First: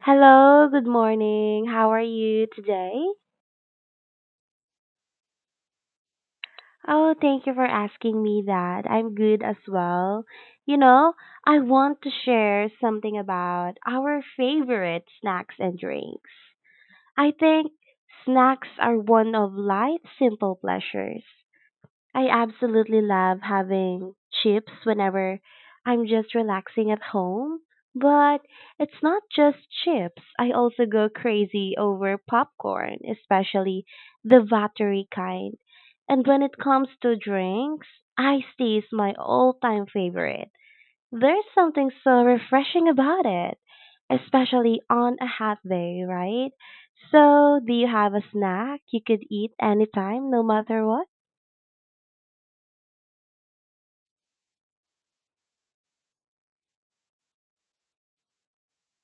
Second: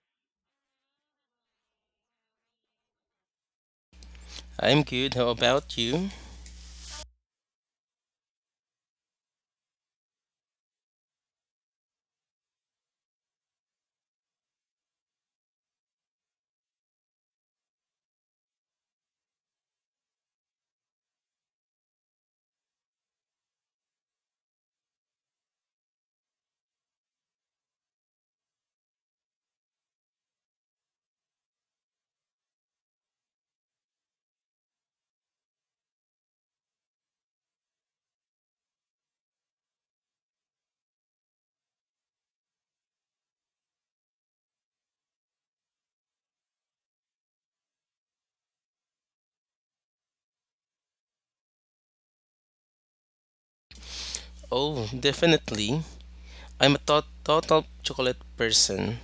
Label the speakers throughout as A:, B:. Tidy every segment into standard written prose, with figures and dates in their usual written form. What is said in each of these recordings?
A: Hello, good morning. How are you today?
B: I'm good. How about you?
A: Oh, thank you for asking me that. I'm good as well. You know, I want to share something about our favorite snacks and drinks. I think snacks are one of life's simple pleasures. I absolutely love having chips whenever I'm just relaxing at home. But it's not just chips. I also go crazy over popcorn, especially the watery kind. And when it comes to drinks, iced tea is my all-time favorite. There's something so refreshing about it, especially on a hot day, right? So, do you have a snack you could eat anytime, no matter what?
B: Oh, definitely. I'm a total chocolate person.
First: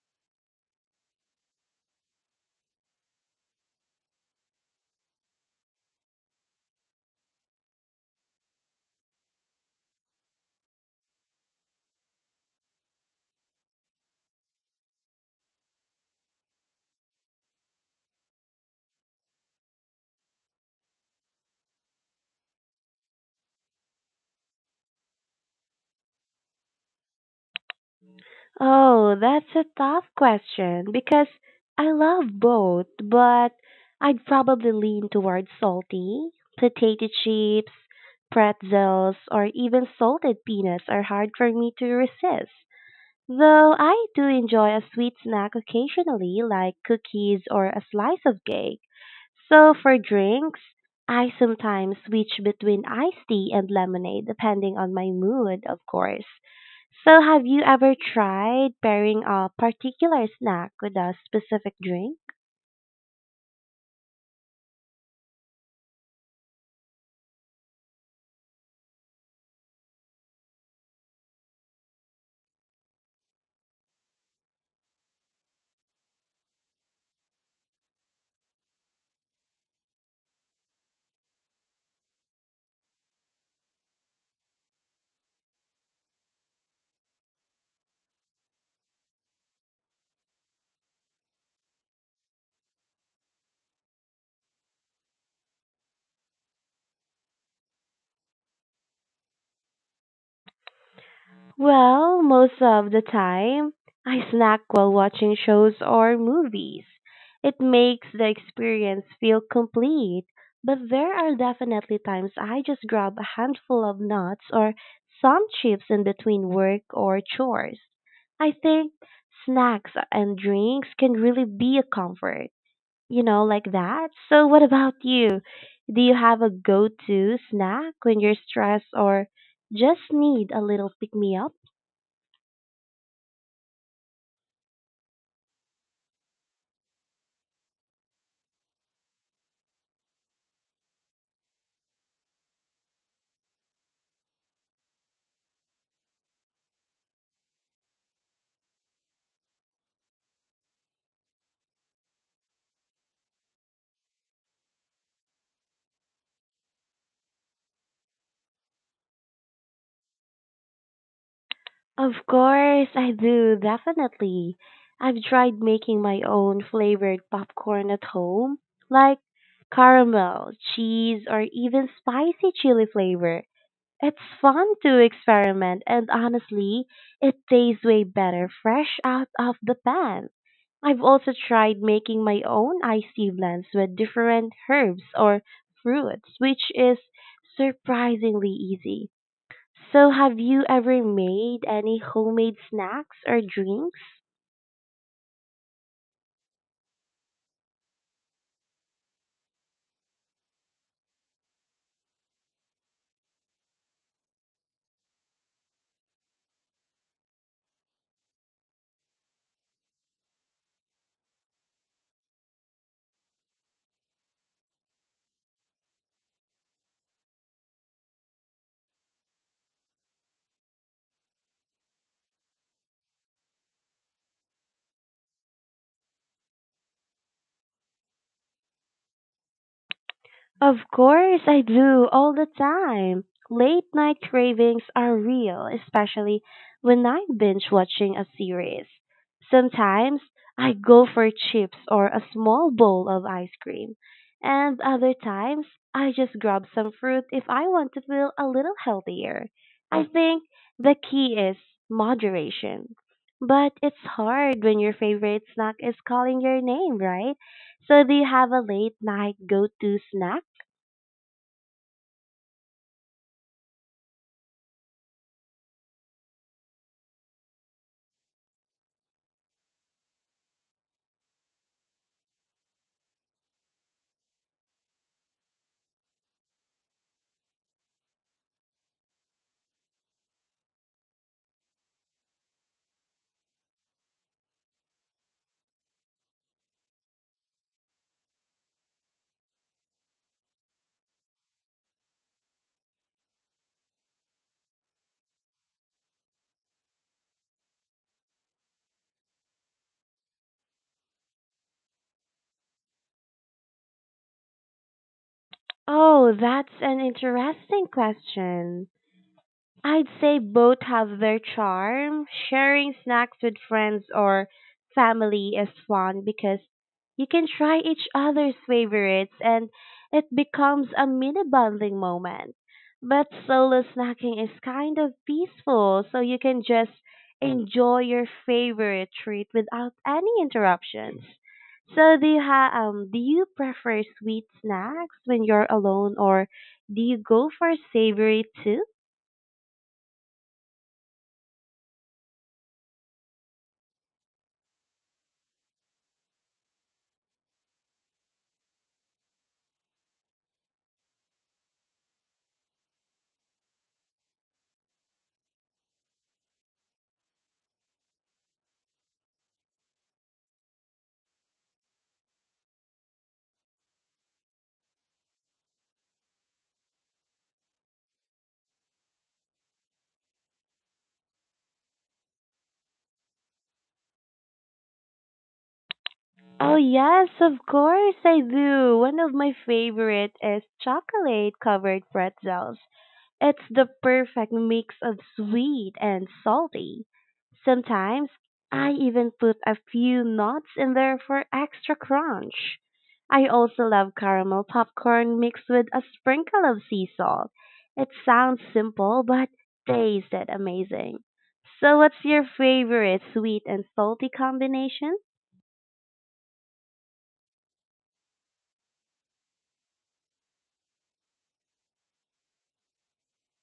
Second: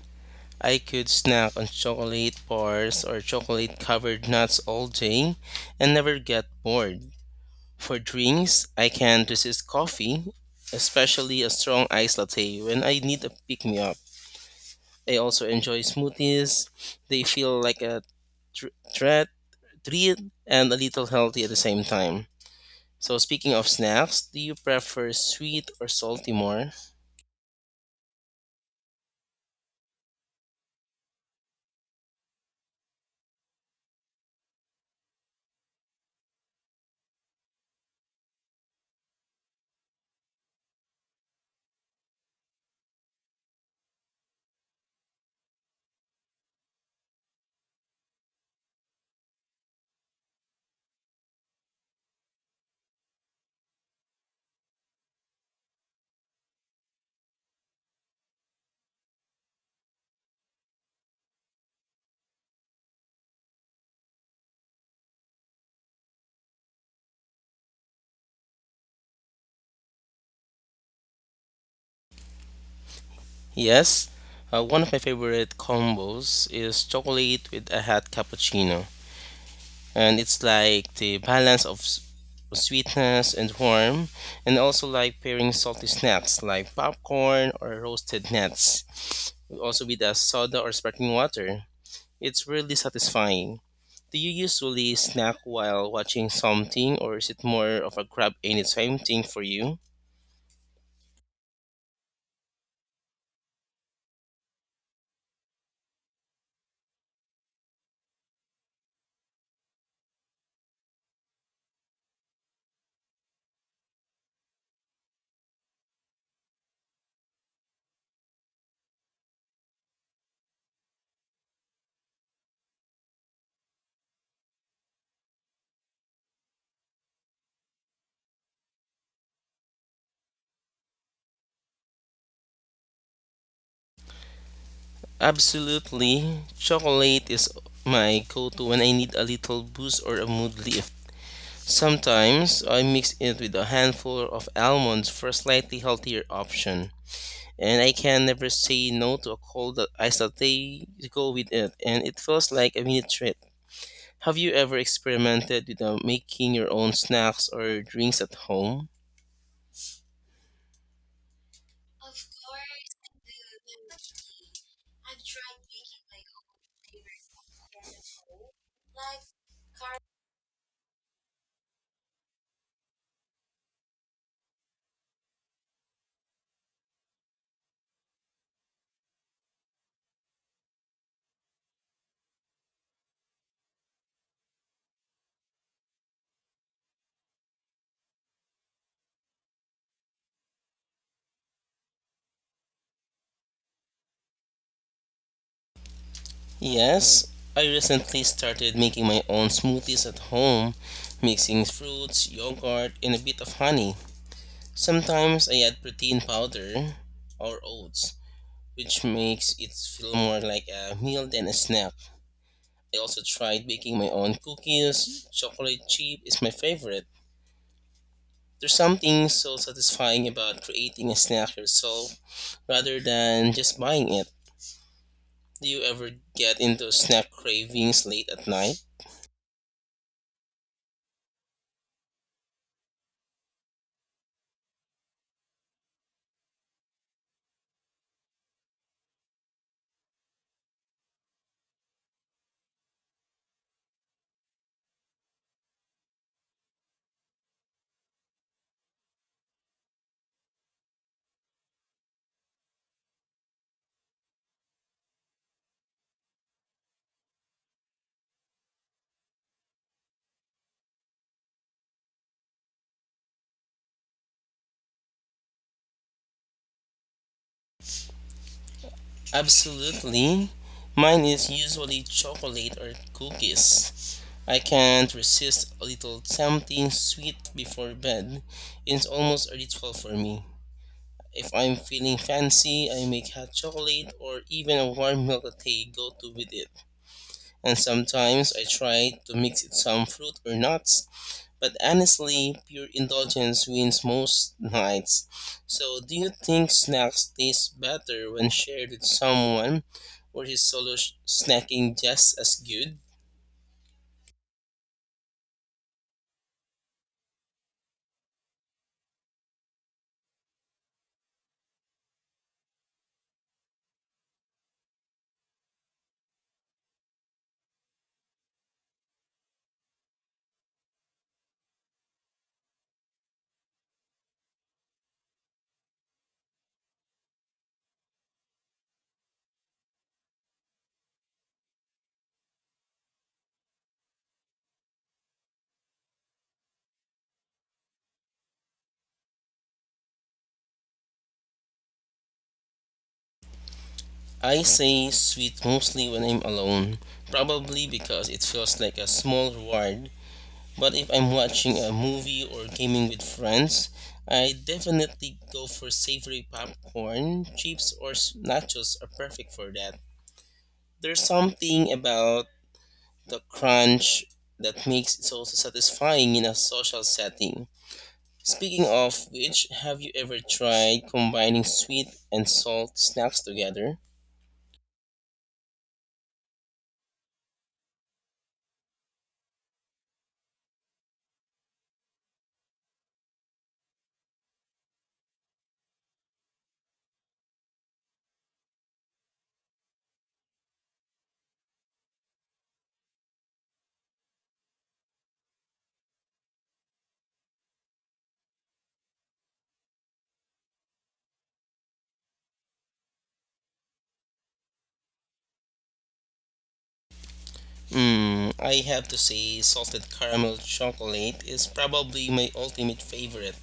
B: I could snack on chocolate bars or chocolate covered nuts all day and never get bored. For drinks, I can't resist coffee, especially a strong iced latte when I need a pick me up. I also enjoy smoothies. They feel like a tr- treat, treat and a little healthy at the same time. So speaking of snacks, do you prefer sweet or salty more?
A: Oh, that's a tough question because I love both, but I'd probably lean toward salty. Potato chips, pretzels, or even salted peanuts are hard for me to resist. Though I do enjoy a sweet snack occasionally, like cookies or a slice of cake. So for drinks, I sometimes switch between iced tea and lemonade depending on my mood, of course. So have you ever tried pairing a particular snack with a specific drink?
B: Yes, one of my favorite combos is chocolate with a hot cappuccino, and it's like the balance of sweetness and warm, and also like pairing salty snacks like popcorn or roasted nuts, also with a soda or sparkling water. It's really satisfying. Do you usually snack while watching something, or is it more of a grab anytime thing for you?
A: Well, most of the time, I snack while watching shows or movies. It makes the experience feel complete, but there are definitely times I just grab a handful of nuts or some chips in between work or chores. I think snacks and drinks can really be a comfort, you know, like that. So, what about you? Do you have a go to snack when you're stressed or just need a little pick me up?
B: Absolutely. Chocolate is my go to when I need a little boost or a mood lift. Sometimes I mix it with a handful of almonds for a slightly healthier option. And I can never say no to a cold iced latte to go with it, and it feels like a mini treat. Have you ever experimented with making your own snacks or drinks at home?
A: Of course I do, definitely. I've tried making my own flavored popcorn at home, like caramel, cheese, or even spicy chili flavor. It's fun to experiment, and honestly, it tastes way better fresh out of the pan. I've also tried making my own iced tea blends with different herbs or fruits, which is surprisingly easy. So have you ever made any homemade snacks or drinks?
B: Yes, I recently started making my own smoothies at home, mixing fruits, yogurt, and a bit of honey. Sometimes I add protein powder or oats, which makes it feel more like a meal than a snack. I also tried baking my own cookies. Chocolate chip is my favorite. There's something so satisfying about creating a snack yourself rather than just buying it. Do you ever get into snack cravings late at night?
A: Of course I do all the time. Late night cravings are real, especially when I'm binge watching a series. Sometimes I go for chips or a small bowl of ice cream, and other times I just grab some fruit if I want to feel a little healthier. I think the key is moderation. But it's hard when your favorite snack is calling your name, right? So do you have a late night go-to snack?
B: Absolutely. Mine is usually chocolate or cookies. I can't resist a little tempting sweet before bed. It's almost a ritual for me. If I'm feeling fancy, I make hot chocolate or even a warm milk latte go to with it, and sometimes I try to mix it some fruit or nuts. But honestly, pure indulgence wins most nights. So, do you think snacks taste better when shared with someone, or is solo snacking just as good?
A: Oh, that's an interesting question. I'd say both have their charm. Sharing snacks with friends or family is fun because you can try each other's favorites and it becomes a mini bonding moment. But solo snacking is kind of peaceful, so you can just enjoy your favorite treat without any interruptions. So do you prefer sweet snacks when you're alone or do you go for savory too?
B: I say sweet mostly when I'm alone, probably because it feels like a small reward. But if I'm watching a movie or gaming with friends, I definitely go for savory popcorn. Chips or nachos are perfect for that. There's something about the crunch that makes it so satisfying in a social setting. Speaking of which, have you ever tried combining sweet and salt snacks together?
A: Oh yes, of course I do. One of my favorite is chocolate covered pretzels. It's the perfect mix of sweet and salty. Sometimes I even put a few nuts in there for extra crunch. I also love caramel popcorn mixed with a sprinkle of sea salt. It sounds simple but tasted amazing. So what's your favorite sweet and salty combination?
B: Mm, I have to say, salted caramel chocolate is probably my ultimate favorite,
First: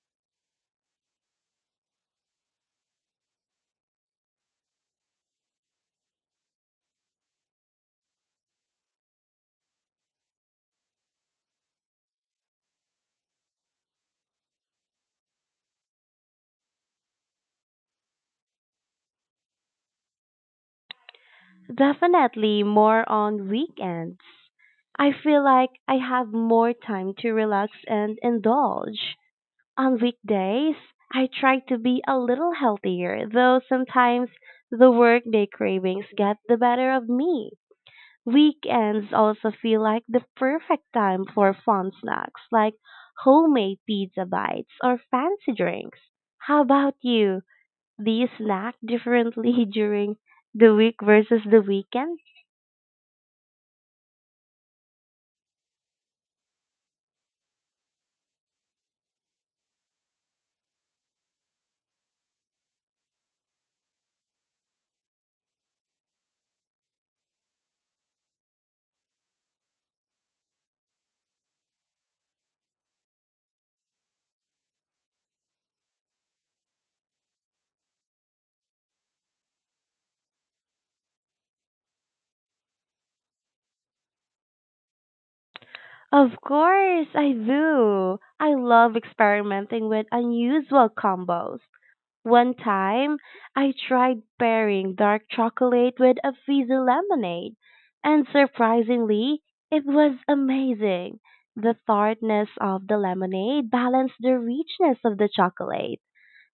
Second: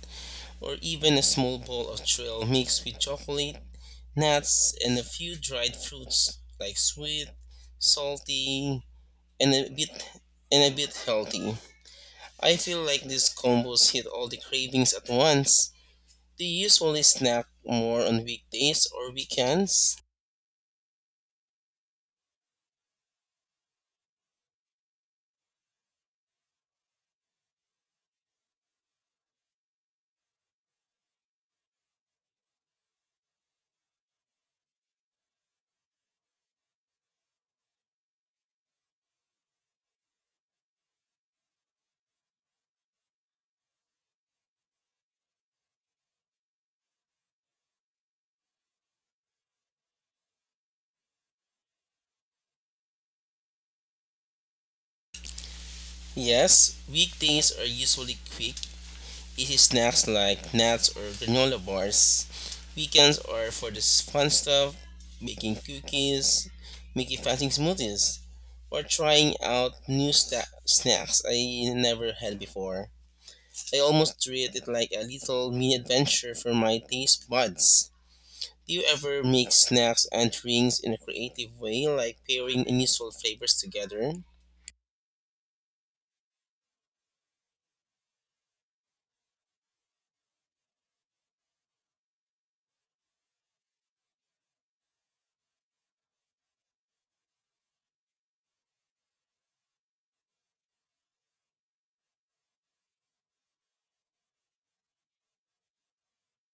B: or even a small bowl of trail mixed with chocolate, nuts, and a few dried fruits, like sweet, salty, and a bit and a bit healthy. I feel like these combos hit all the cravings at once. Do you usually snack more on weekdays or weekends?
A: Definitely more on weekends. I feel like I have more time to relax and indulge. On weekdays, I try to be a little healthier, though sometimes the workday cravings get the better of me. Weekends also feel like the perfect time for fun snacks like homemade pizza bites or fancy drinks. How about you? Do you snack differently during the week versus the weekend?
B: Yes, weekdays are usually quick, easy snacks like nuts or granola bars. Weekends are for this fun stuff, making cookies, making fasting smoothies, or trying out new snacks I never had before. I almost treat it like a little mini adventure for my taste buds. Do you ever make snacks and drinks in a creative way, like pairing unusual flavors together?
A: Of course, I do. I love experimenting with unusual combos. One time, I tried pairing dark chocolate with a fizzy lemonade, and surprisingly, it was amazing. The tartness of the lemonade balanced the richness of the chocolate.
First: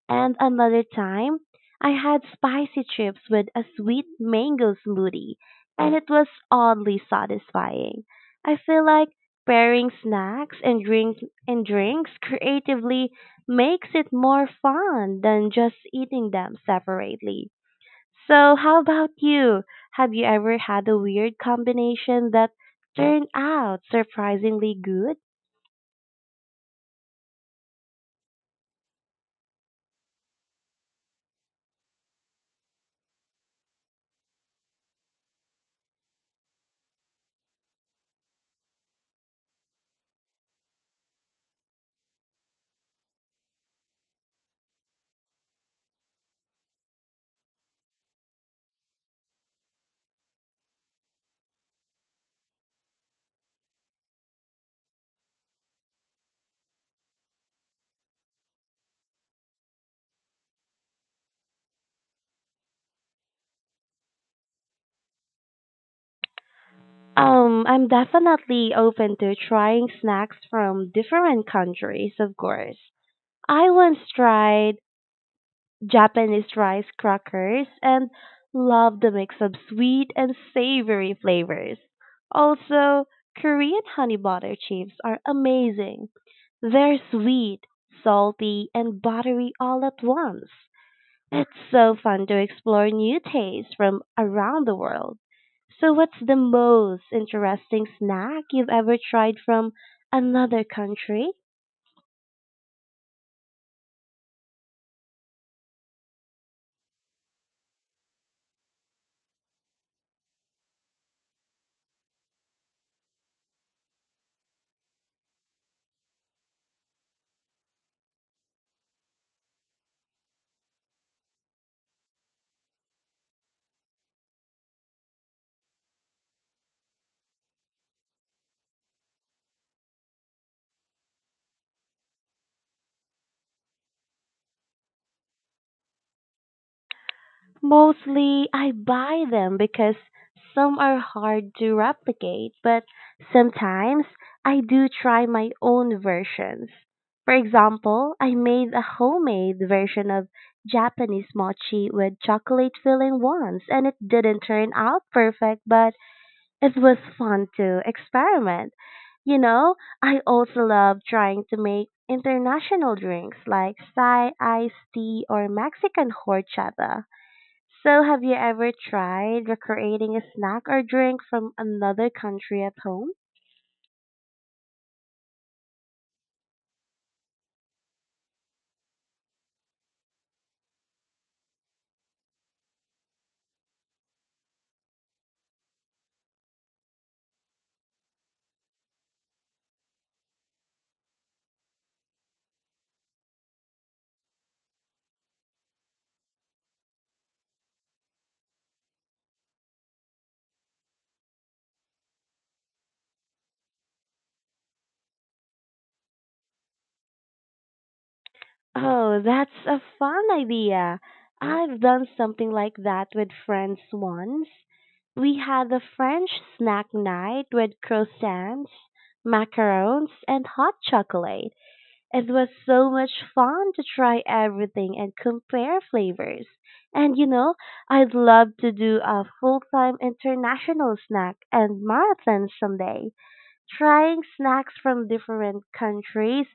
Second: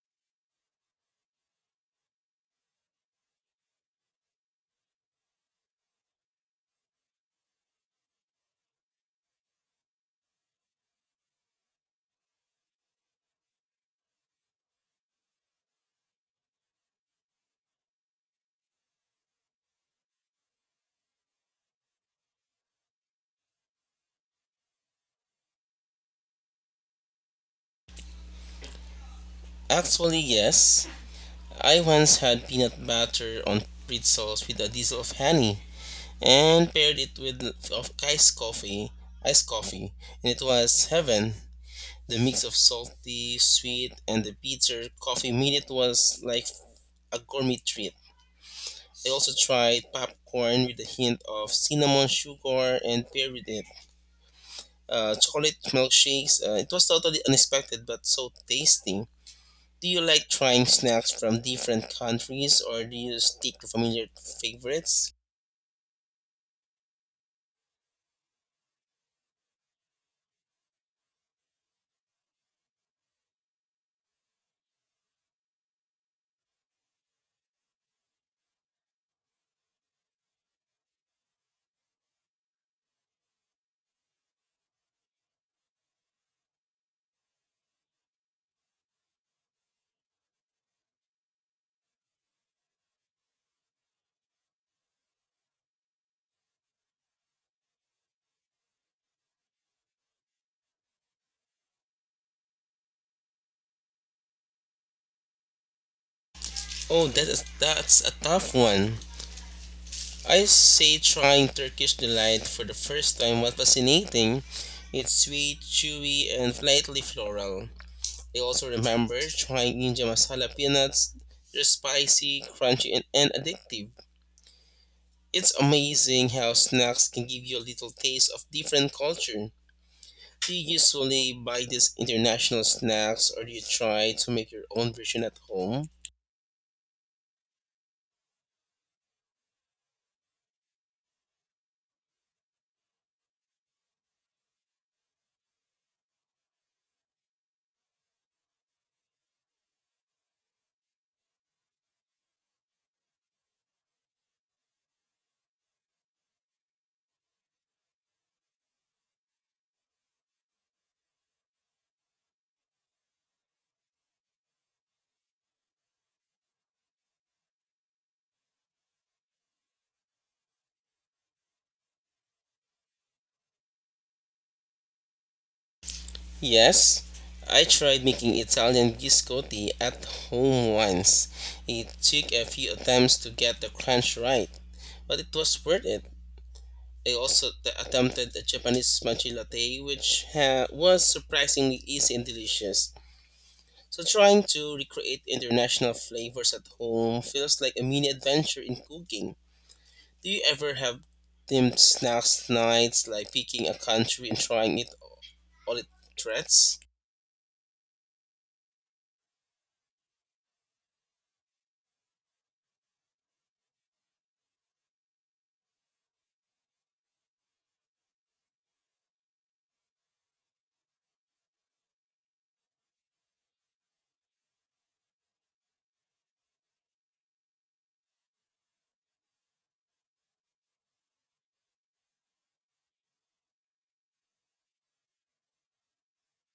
A: And another time I had spicy chips with a sweet mango smoothie, and it was oddly satisfying. I feel like pairing snacks and drinks creatively makes it more fun than just eating them separately. So how about you? Have you ever had a weird combination that turned out surprisingly good?
B: Actually, yes. I once had peanut butter on pretzels with a drizzle of honey and paired it with of iced coffee, iced coffee, and it was heaven. The mix of salty, sweet, and the bitter coffee made it was like a gourmet treat. I also tried popcorn with a hint of cinnamon sugar and paired with it. Chocolate milkshakes. It was totally unexpected but so tasty. Do you like trying snacks from different countries or do you stick to familiar favorites?
A: I'm definitely open to trying snacks from different countries, of course. I once tried Japanese rice crackers and loved the mix of sweet and savory flavors. Also, Korean honey butter chips are amazing. They're sweet, salty, and buttery all at once. It's so fun to explore new tastes from around the world. So, what's the most interesting snack you've ever tried from another country?
B: That's a tough one. I say trying Turkish delight for the first time was fascinating. It's sweet, chewy, and slightly floral. I also remember trying Ninja Masala peanuts. They're spicy, crunchy, and addictive. It's amazing how snacks can give you a little taste of different culture. Do you usually buy these international snacks or do you try to make your own version at home?
A: Mostly, I buy them because some are hard to replicate, but sometimes I do try my own versions. For example, I made a homemade version of Japanese mochi with chocolate filling once, and it didn't turn out perfect, but it was fun to experiment. You know, I also love trying to make international drinks like Thai iced tea or Mexican horchata. So, have you ever tried recreating a snack or drink from another country at home?
B: Yes, I tried making Italian biscotti at home once. It took a few attempts to get the crunch right, but it was worth it. I also attempted the Japanese matcha latte, which was surprisingly easy and delicious. So, trying to recreate international flavors at home feels like a mini adventure in cooking. Do you ever have themed snacks nights, like picking a country and trying it all its threats?
A: Oh, that's a fun idea. I've done something like that with friends once. We had a French snack night with croissants, macarons, and hot chocolate. It was so much fun to try everything and compare flavors. And you know, I'd love to do a full-time international snack and marathon someday, trying snacks from different countries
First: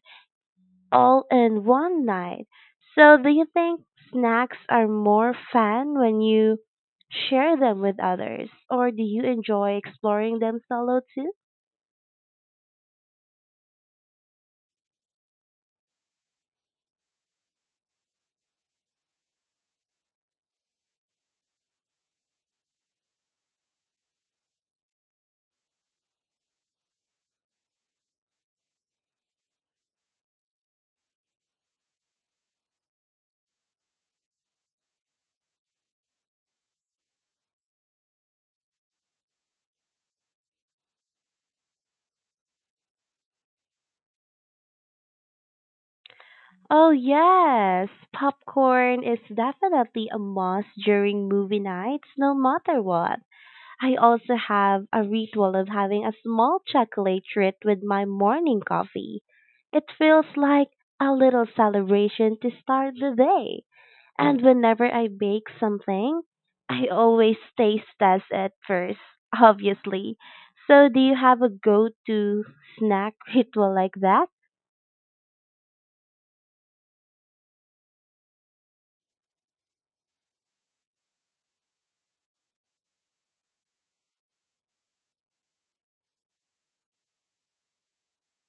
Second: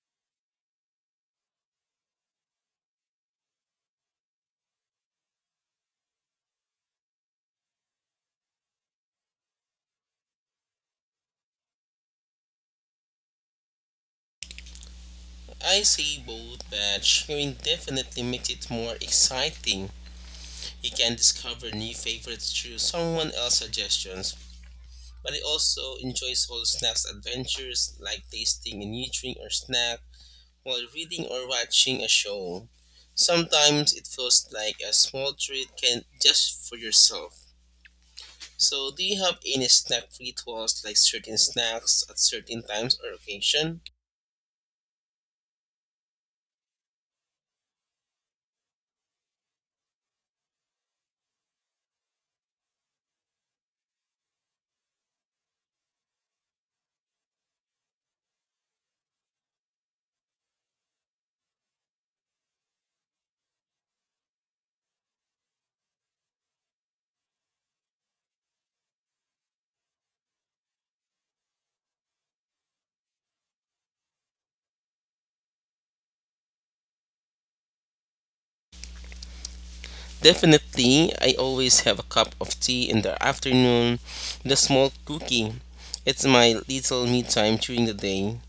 A: all in one night. So, do you think snacks are more fun when you share them with others, or do you enjoy exploring them solo too?
B: I say both, but sharing definitely makes it more exciting. You can discover new favorites through someone else's suggestions. But I also enjoy solo snacks adventures like tasting a new drink or snack while reading or watching a show. Sometimes it feels like a small treat can just for yourself. So, do you have any snack rituals like certain snacks at certain times or occasion?
A: Oh, yes. Popcorn is definitely a must during movie nights, no matter what. I also have a ritual of having a small chocolate treat with my morning coffee. It feels like a little celebration to start the day. And whenever I bake something, I always taste test it first, obviously. So, do you have a go to snack ritual like that?
B: Definitely, I always have a cup of tea in the afternoon, with a small cookie. It's my little me time during the day.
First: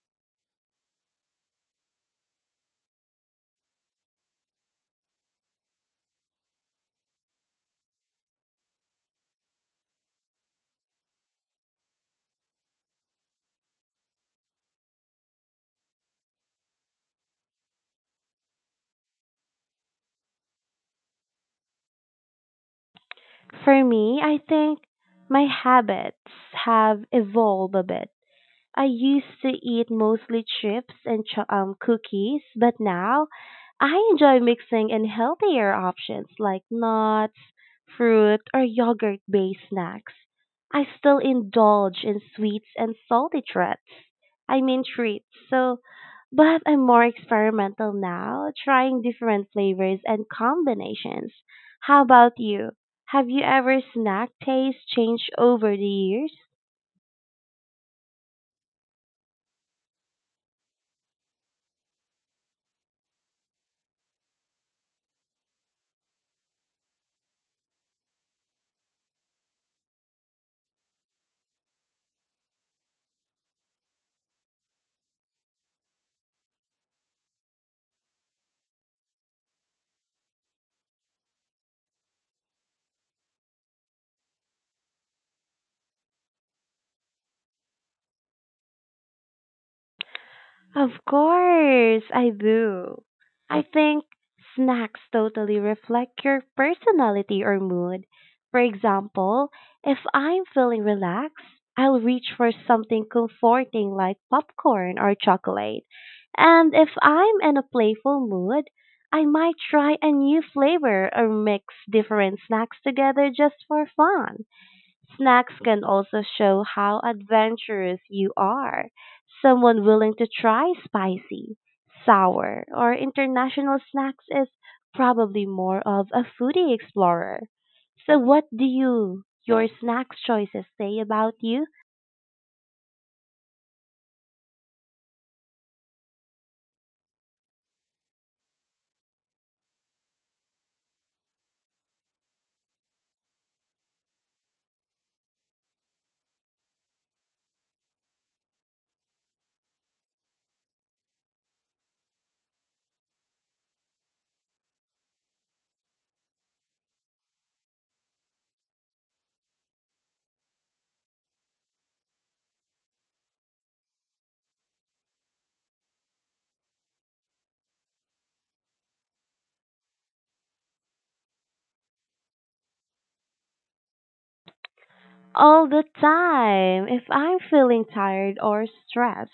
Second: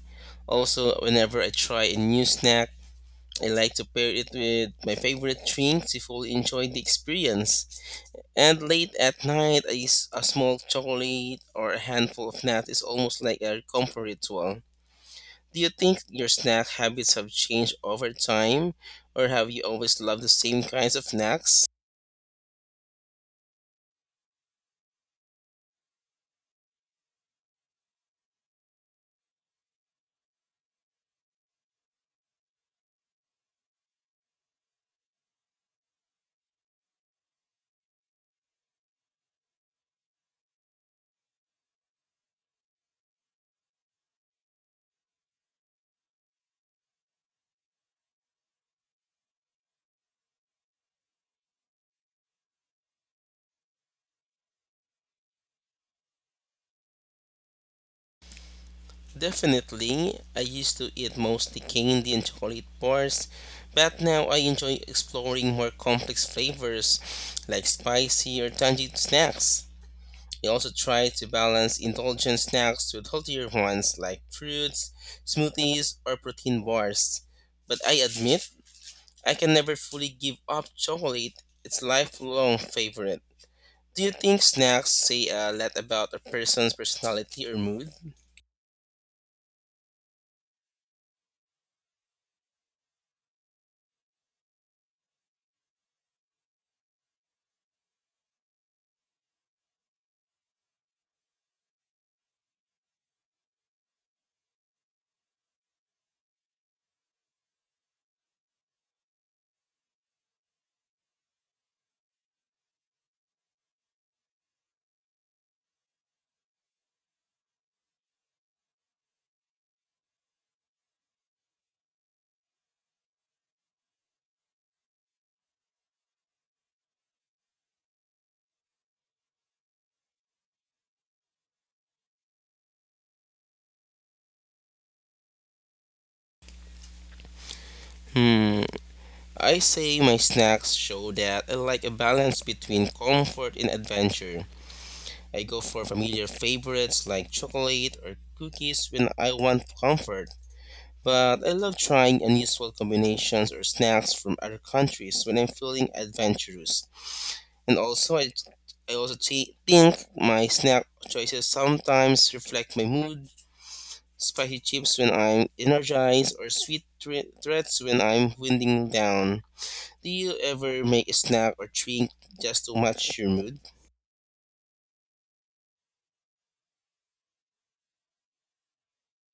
B: Also, whenever I try a new snack, I like to pair it with my favorite drink to fully enjoy the experience. And late at night, a small chocolate or a handful of nuts is almost like a comfort ritual. Do you think your snack habits have changed over time, or have you always loved the same kinds of snacks?
A: For me, I think my habits have evolved a bit. I used to eat mostly cookies, but now I enjoy mixing in healthier options like nuts, fruit, or yogurt based snacks. I still indulge in sweets and salty treats. I mean treats. So but I'm more experimental now, trying different flavors and combinations. How about you? Have you ever snack taste changed over the years?
B: Definitely, I used to eat mostly candy and chocolate bars, but now I enjoy exploring more complex flavors like spicy or tangy snacks. I also try to balance indulgent snacks with healthier ones like fruits, smoothies, or protein bars. But I admit, I can never fully give up chocolate. It's lifelong favorite. Do you think snacks say a lot about a person's personality or mood?
A: Of course, I do. I think snacks totally reflect your personality or mood. For example, if I'm feeling relaxed, I'll reach for something comforting like popcorn or chocolate. And if I'm in a playful mood, I might try a new flavor or mix different snacks together just for fun. Snacks can also show how adventurous you are. Someone willing to try spicy, sour, or international snacks is probably more of a foodie explorer. So what do you your snacks choices say about you?
B: Hmm, I say my snacks show that I like a balance between comfort and adventure. I go for familiar favorites like chocolate or cookies when I want comfort. But I love trying unusual combinations or snacks from other countries when I'm feeling adventurous. And also, I also think my snack choices sometimes reflect my mood, spicy chips when I'm energized, or sweet threats when I'm winding down. Do you ever make a snack or treat just to match your mood?
A: All the time. If I'm feeling tired or stressed,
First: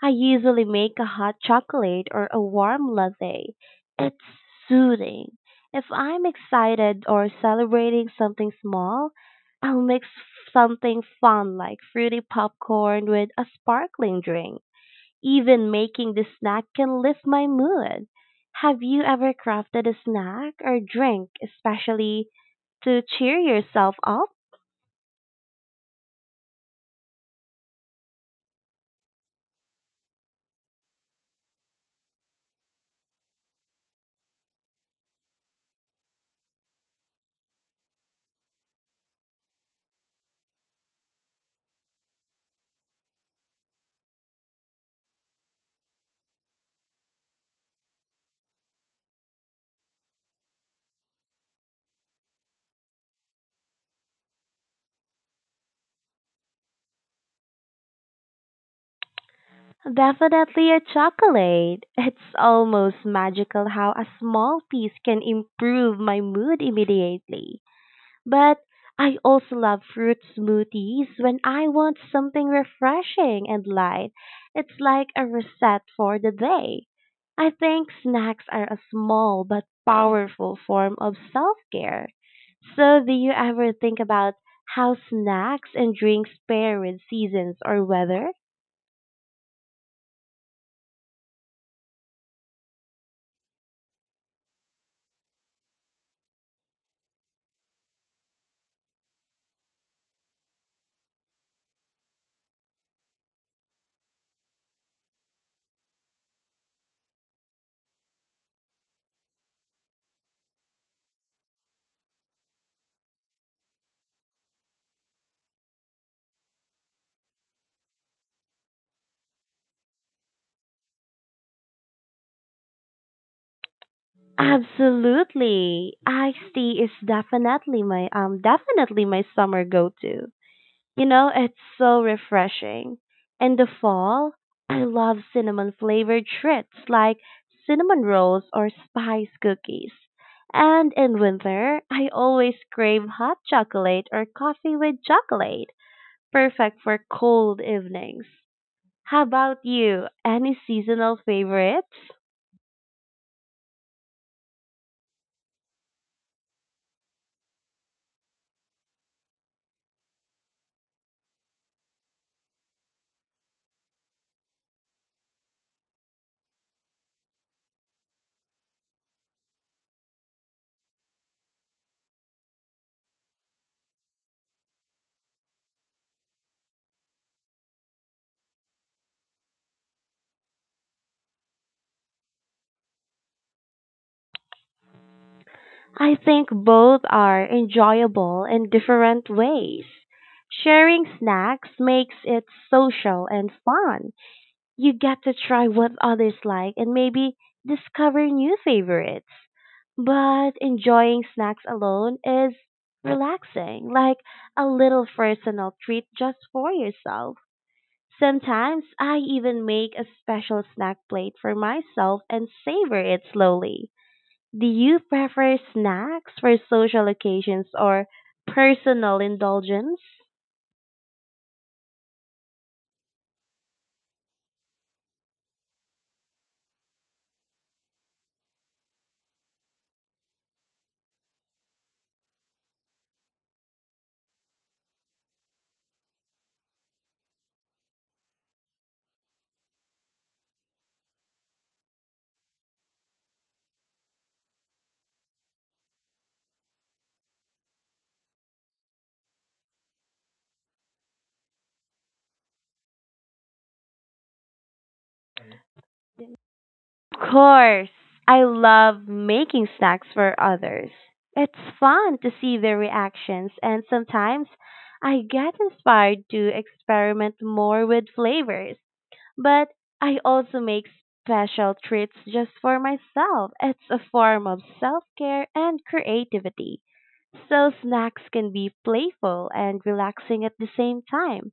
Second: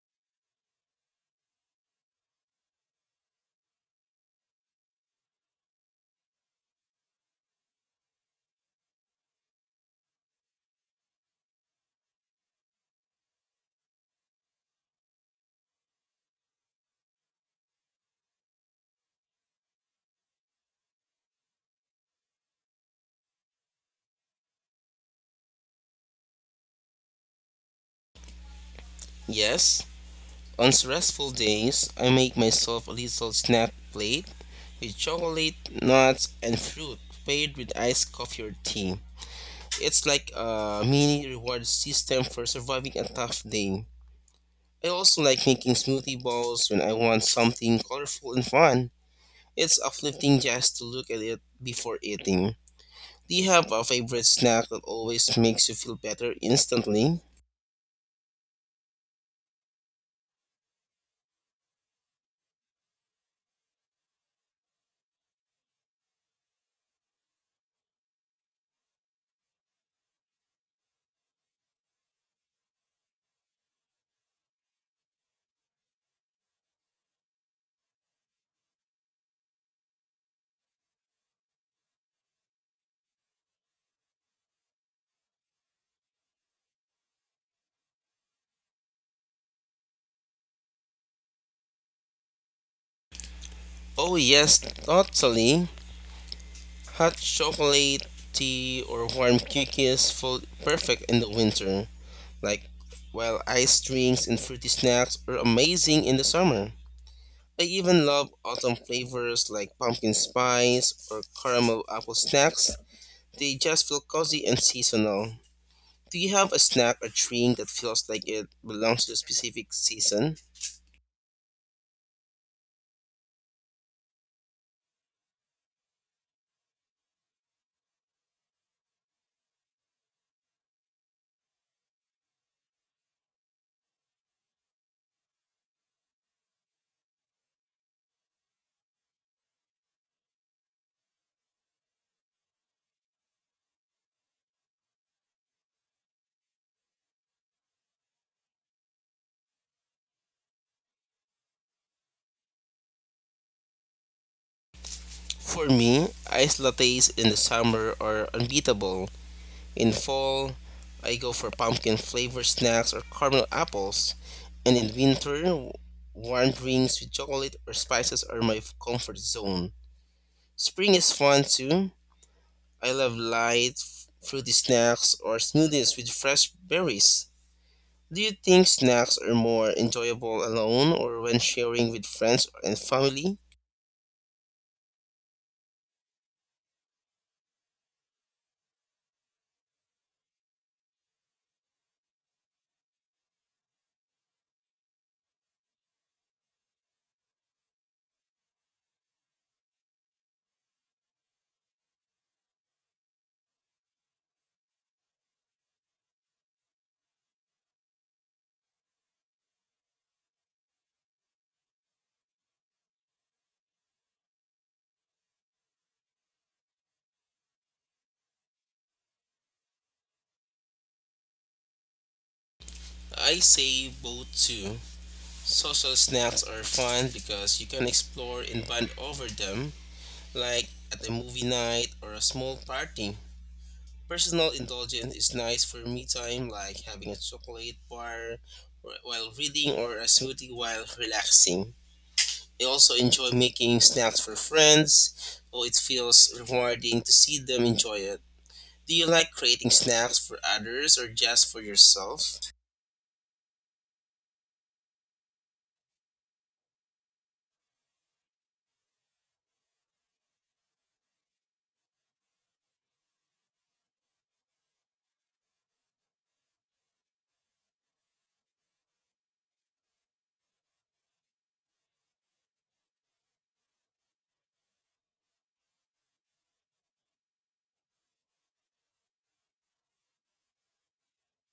A: I usually make a hot chocolate or a warm latte. It's soothing. If I'm excited or celebrating something small, I'll mix something fun like fruity popcorn with a sparkling drink. Even making the snack can lift my mood. Have you ever crafted a snack or drink especially to cheer yourself up?
B: Yes. On stressful days, I make myself a little snack plate with chocolate, nuts, and fruit paired with iced coffee or tea. It's like a mini reward system for surviving a tough day. I also like making smoothie balls when I want something colorful and fun. It's uplifting just to look at it before eating. Do you have a favorite snack that always makes you feel better instantly?
A: Definitely a chocolate. It's almost magical how a small piece can improve my mood immediately. But I also love fruit smoothies when I want something refreshing and light. It's like a reset for the day. I think snacks are a small but powerful form of self care. So, do you ever think about how snacks and drinks pair with seasons or weather?
B: Oh, yes, totally. Hot chocolate, tea, or warm cookies fall perfect in the winter. Like, while ice drinks and fruity snacks are amazing in the summer. I even love autumn flavors like pumpkin spice or caramel apple snacks. They just feel cozy and seasonal. Do you have a snack or drink that feels like it belongs to a specific season?
A: Absolutely. Iced tea is definitely my summer go-to. You know, it's so refreshing. In the fall, I love cinnamon flavored treats like cinnamon rolls or spice cookies. And in winter, I always crave hot chocolate or coffee with chocolate, perfect for cold evenings. How about you? Any seasonal favorites?
B: For me, iced lattes in the summer are unbeatable. In fall, I go for pumpkin flavored snacks or caramel apples. And in winter, warm drinks with chocolate or spices are my comfort zone. Spring is fun too. I love light, fruity snacks or smoothies with fresh berries. Do you think snacks are more enjoyable alone or when sharing with friends and family?
A: I think both are enjoyable in different ways. Sharing snacks makes it social and fun. You get to try what others like and maybe discover new favorites. But enjoying snacks alone is relaxing, like a little personal treat just for yourself. Sometimes I even make a special snack plate for myself and savor it slowly. Do you prefer snacks for social occasions or personal indulgence?
B: I say both too. Social snacks are fun because you can explore and bond over them, like at a movie night or a small party. Personal indulgence is nice for me time, like having a chocolate bar while reading or a smoothie while relaxing. I also enjoy making snacks for friends, so it feels rewarding to see them enjoy it. Do you like creating snacks for others or just for yourself?
A: Of course, I love making snacks for others. It's fun to see their reactions, and sometimes I get inspired to experiment more with flavors. But I also make special treats just for myself. It's a form of self care and creativity. So snacks can be playful and relaxing at the same time.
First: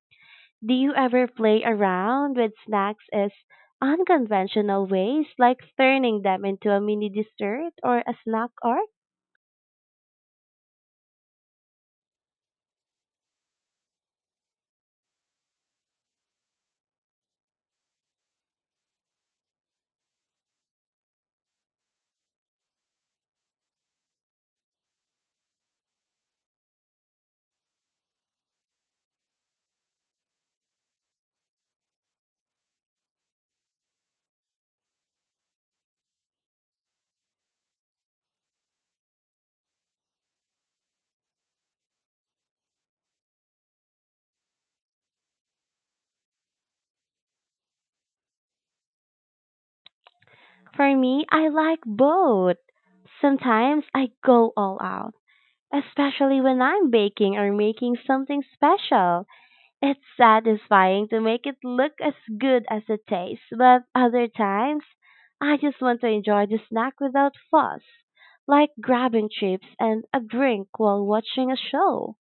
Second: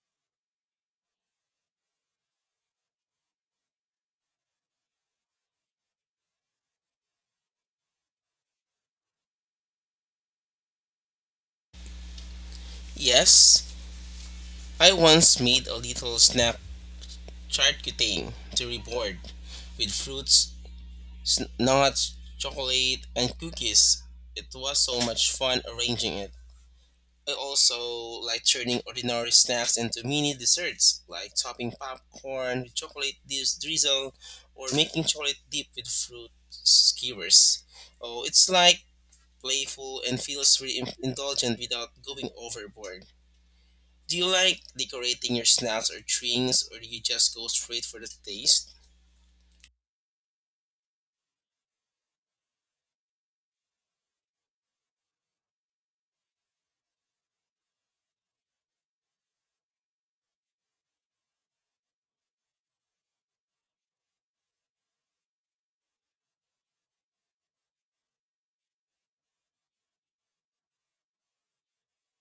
A: Do you ever play around with snacks as unconventional ways, like turning them into a mini dessert or a snack art?
B: Yes, I once made a little snack charcuterie board with fruits, nuts, chocolate, and cookies. It was so much fun arranging it. I also like turning ordinary snacks into mini desserts, like topping popcorn with chocolate drizzle or making chocolate dip with fruit skewers. Oh, it's like playful, and feels indulgent without going overboard. Do you like decorating your snacks or drinks, or do you just go straight for the taste?
A: For me, I like both. Sometimes I go all out, especially when I'm baking or making something special. It's satisfying to make it look as good as it tastes, but other times I just want to enjoy the snack without fuss, like grabbing chips and a drink while watching a show.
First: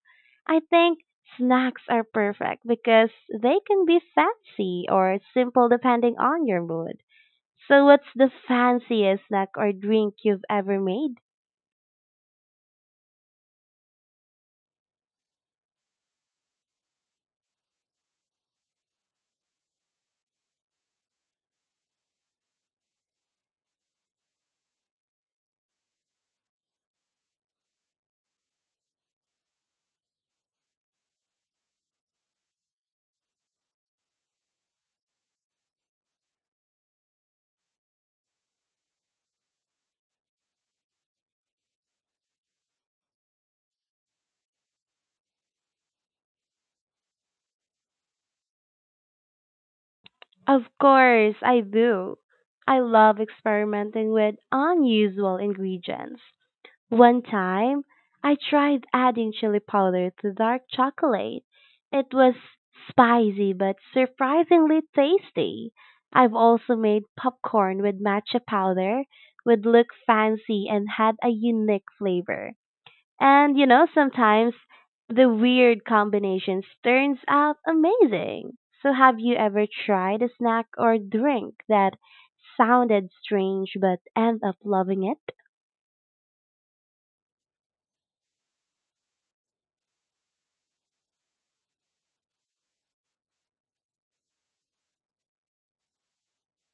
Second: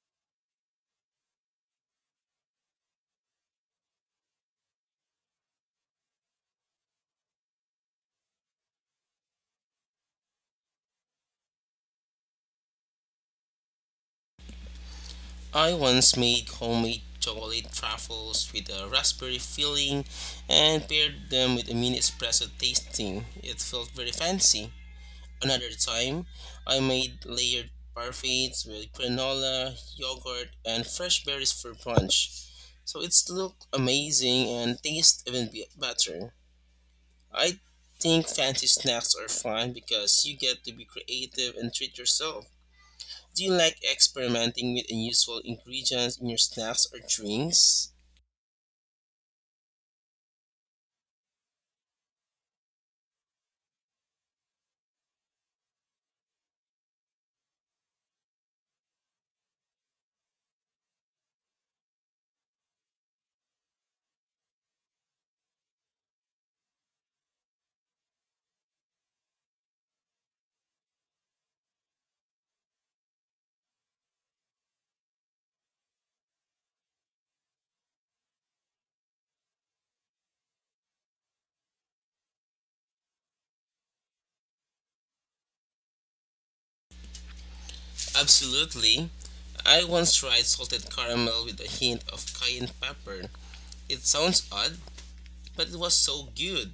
A: I think snacks are perfect because they can be fancy or simple depending on your mood. So, what's the fanciest snack or drink you've ever made?
B: I once made homemade chocolate truffles with a raspberry filling and paired them with a mini espresso tasting. It felt very fancy. Another time, I made layered parfaits with granola, yogurt, and fresh berries for brunch. So it's look amazing and taste even better. I think fancy snacks are fun because you get to be creative and treat yourself. Do you like experimenting with unusual ingredients in your snacks or drinks?
A: Of course, I do. I love experimenting with unusual ingredients. One time, I tried adding chili powder to dark chocolate. It was spicy but surprisingly tasty. I've also made popcorn with matcha powder, would look fancy and had a unique flavor. And you know, sometimes the weird combinations turns out amazing. So have you ever tried a snack or drink that sounded strange but end up loving it?
B: Absolutely. I once tried salted caramel with a hint of cayenne pepper. It sounds odd, but it was so good.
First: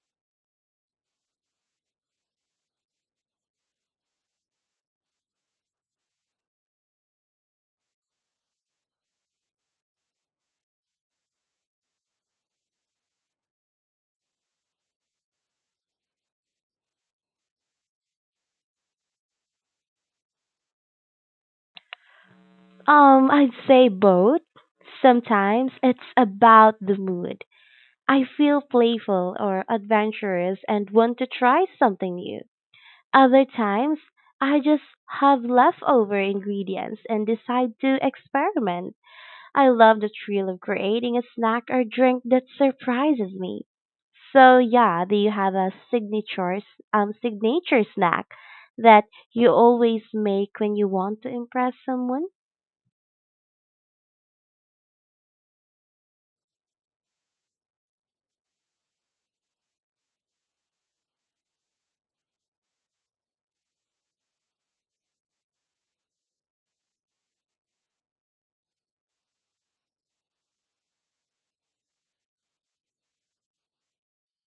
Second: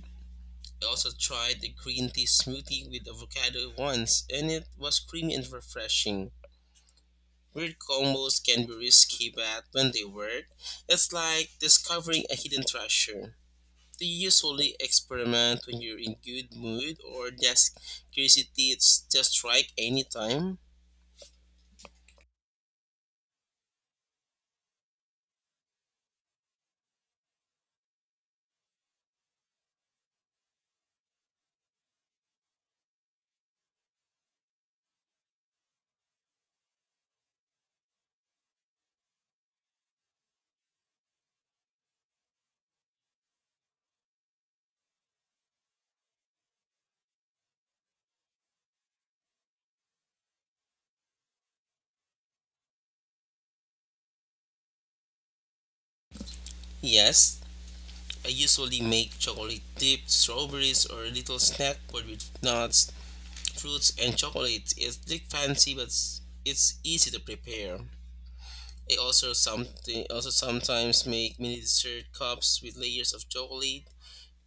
B: I also tried the green tea smoothie with avocado once, and it was creamy and refreshing. Weird combos can be risky, but when they work, it's like discovering a hidden treasure. Do you usually experiment when you're in good mood or just curiosity it's just strike anytime?
A: I'd say both. Sometimes it's about the mood. I feel playful or adventurous and want to try something new. Other times, I just have leftover ingredients and decide to experiment. I love the thrill of creating a snack or drink that surprises me. So yeah, do you have a signature snack that you always make when you want to impress someone?
B: Yes, I usually make chocolate dipped strawberries or a little snack board with nuts, fruits, and chocolate. It's big fancy, but it's easy to prepare. I also something also sometimes make mini dessert cups with layers of chocolate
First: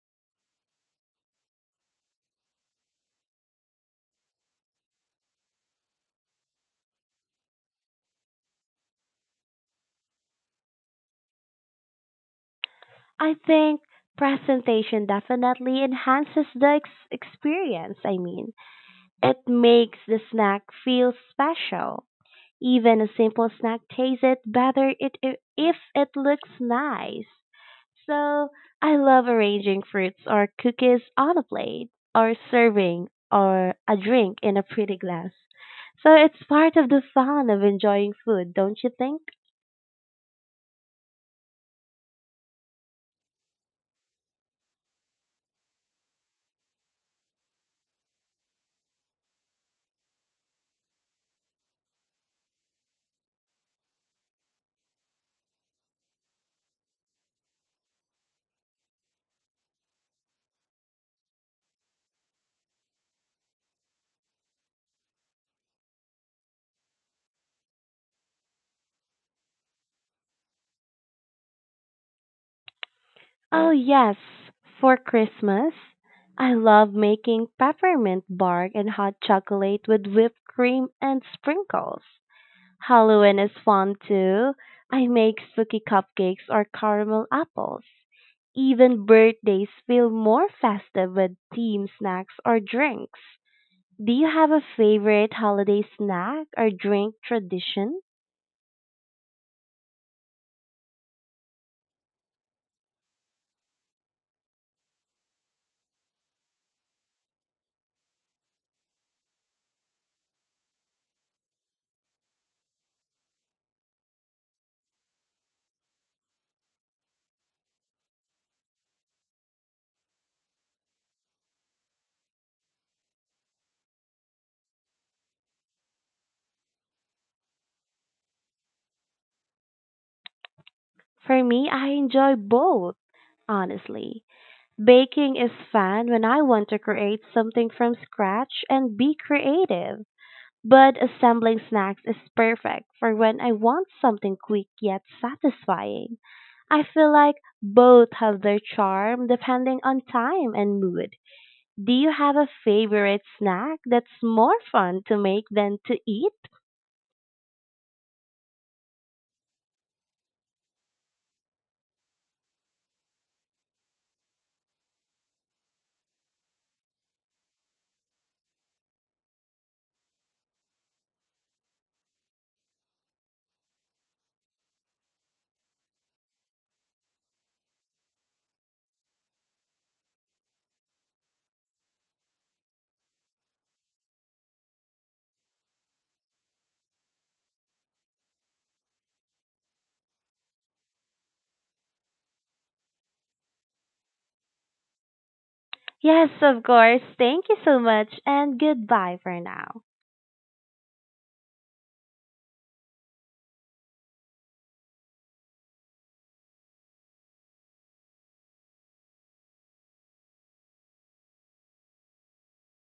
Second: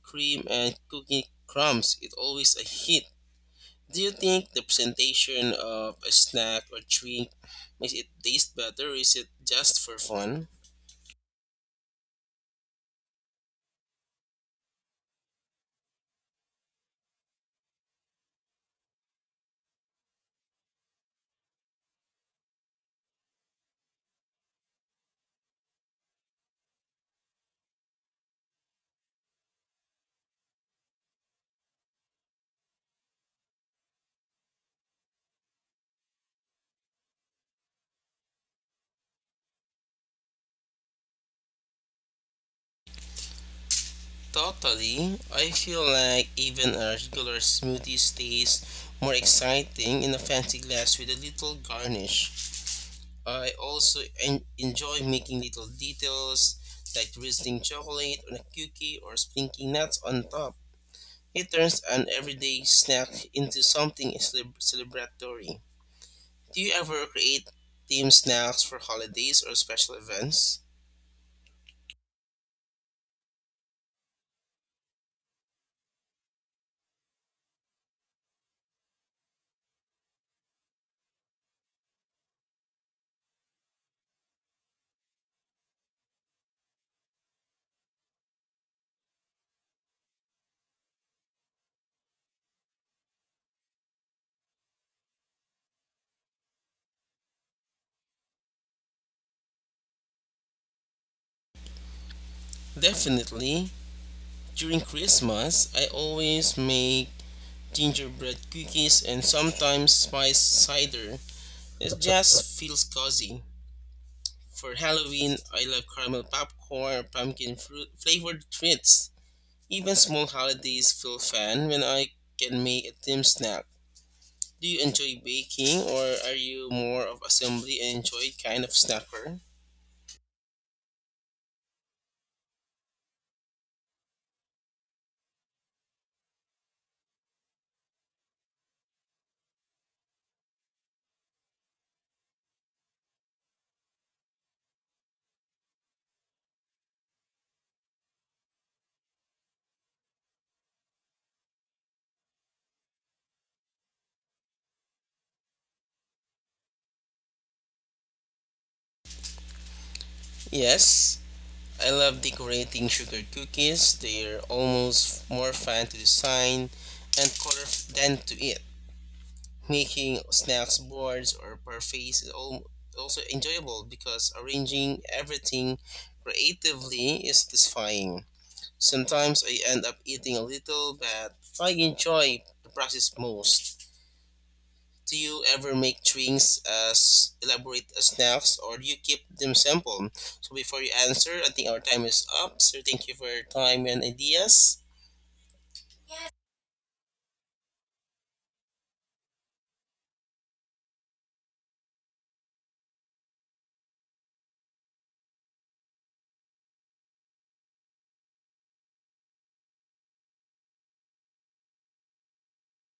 B: cream and cookie crumbs. It's always a hit. Do you think the presentation of a snack or drink makes it taste better or is it just for fun?
A: I think presentation definitely enhances the experience. I mean, it makes the snack feel special. Even a simple snack tastes it better it, I- if it looks nice. So, I love arranging fruits or cookies on a plate or serving or a drink in a pretty glass. So, it's part of the fun of enjoying food, don't you think?
B: Totally. I feel like even a regular smoothie stays more exciting in a fancy glass with a little garnish. I also enjoy making little details like drizzling chocolate on a cookie or sprinkling nuts on top. It turns an everyday snack into something celebratory. Do you ever create themed snacks for holidays or special events?
A: Oh, yes, for Christmas. I love making peppermint bark and hot chocolate with whipped cream and sprinkles. Halloween is fun too. I make spooky cupcakes or caramel apples. Even birthdays feel more festive with themed snacks or drinks. Do you have a favorite holiday snack or drink tradition?
B: Definitely. During Christmas, I always make gingerbread cookies and sometimes spice cider. It just feels cozy. For Halloween, I love caramel popcorn, pumpkin fruit flavored treats. Even small holidays feel fun when I can make a themed snack. Do you enjoy baking or are you more of assembly and enjoy kind of snacker?
A: For me, I enjoy both, honestly. Baking is fun when I want to create something from scratch and be creative, but assembling snacks is perfect for when I want something quick yet satisfying. I feel like both have their charm depending on time and mood. Do you have a favorite snack that's more fun to make than to eat?
B: Yes, I love decorating sugar cookies. They're almost more fun to design and color than to eat. Making snacks boards or parfaits is also enjoyable because arranging everything creatively is satisfying. Sometimes I end up eating a little, but I enjoy the process most. Do you ever make drinks as elaborate as snacks, or do you keep them simple? So before you answer, I think our time is up. So thank you for your time and ideas.
A: Yes, of course. Thank you so much and goodbye for now.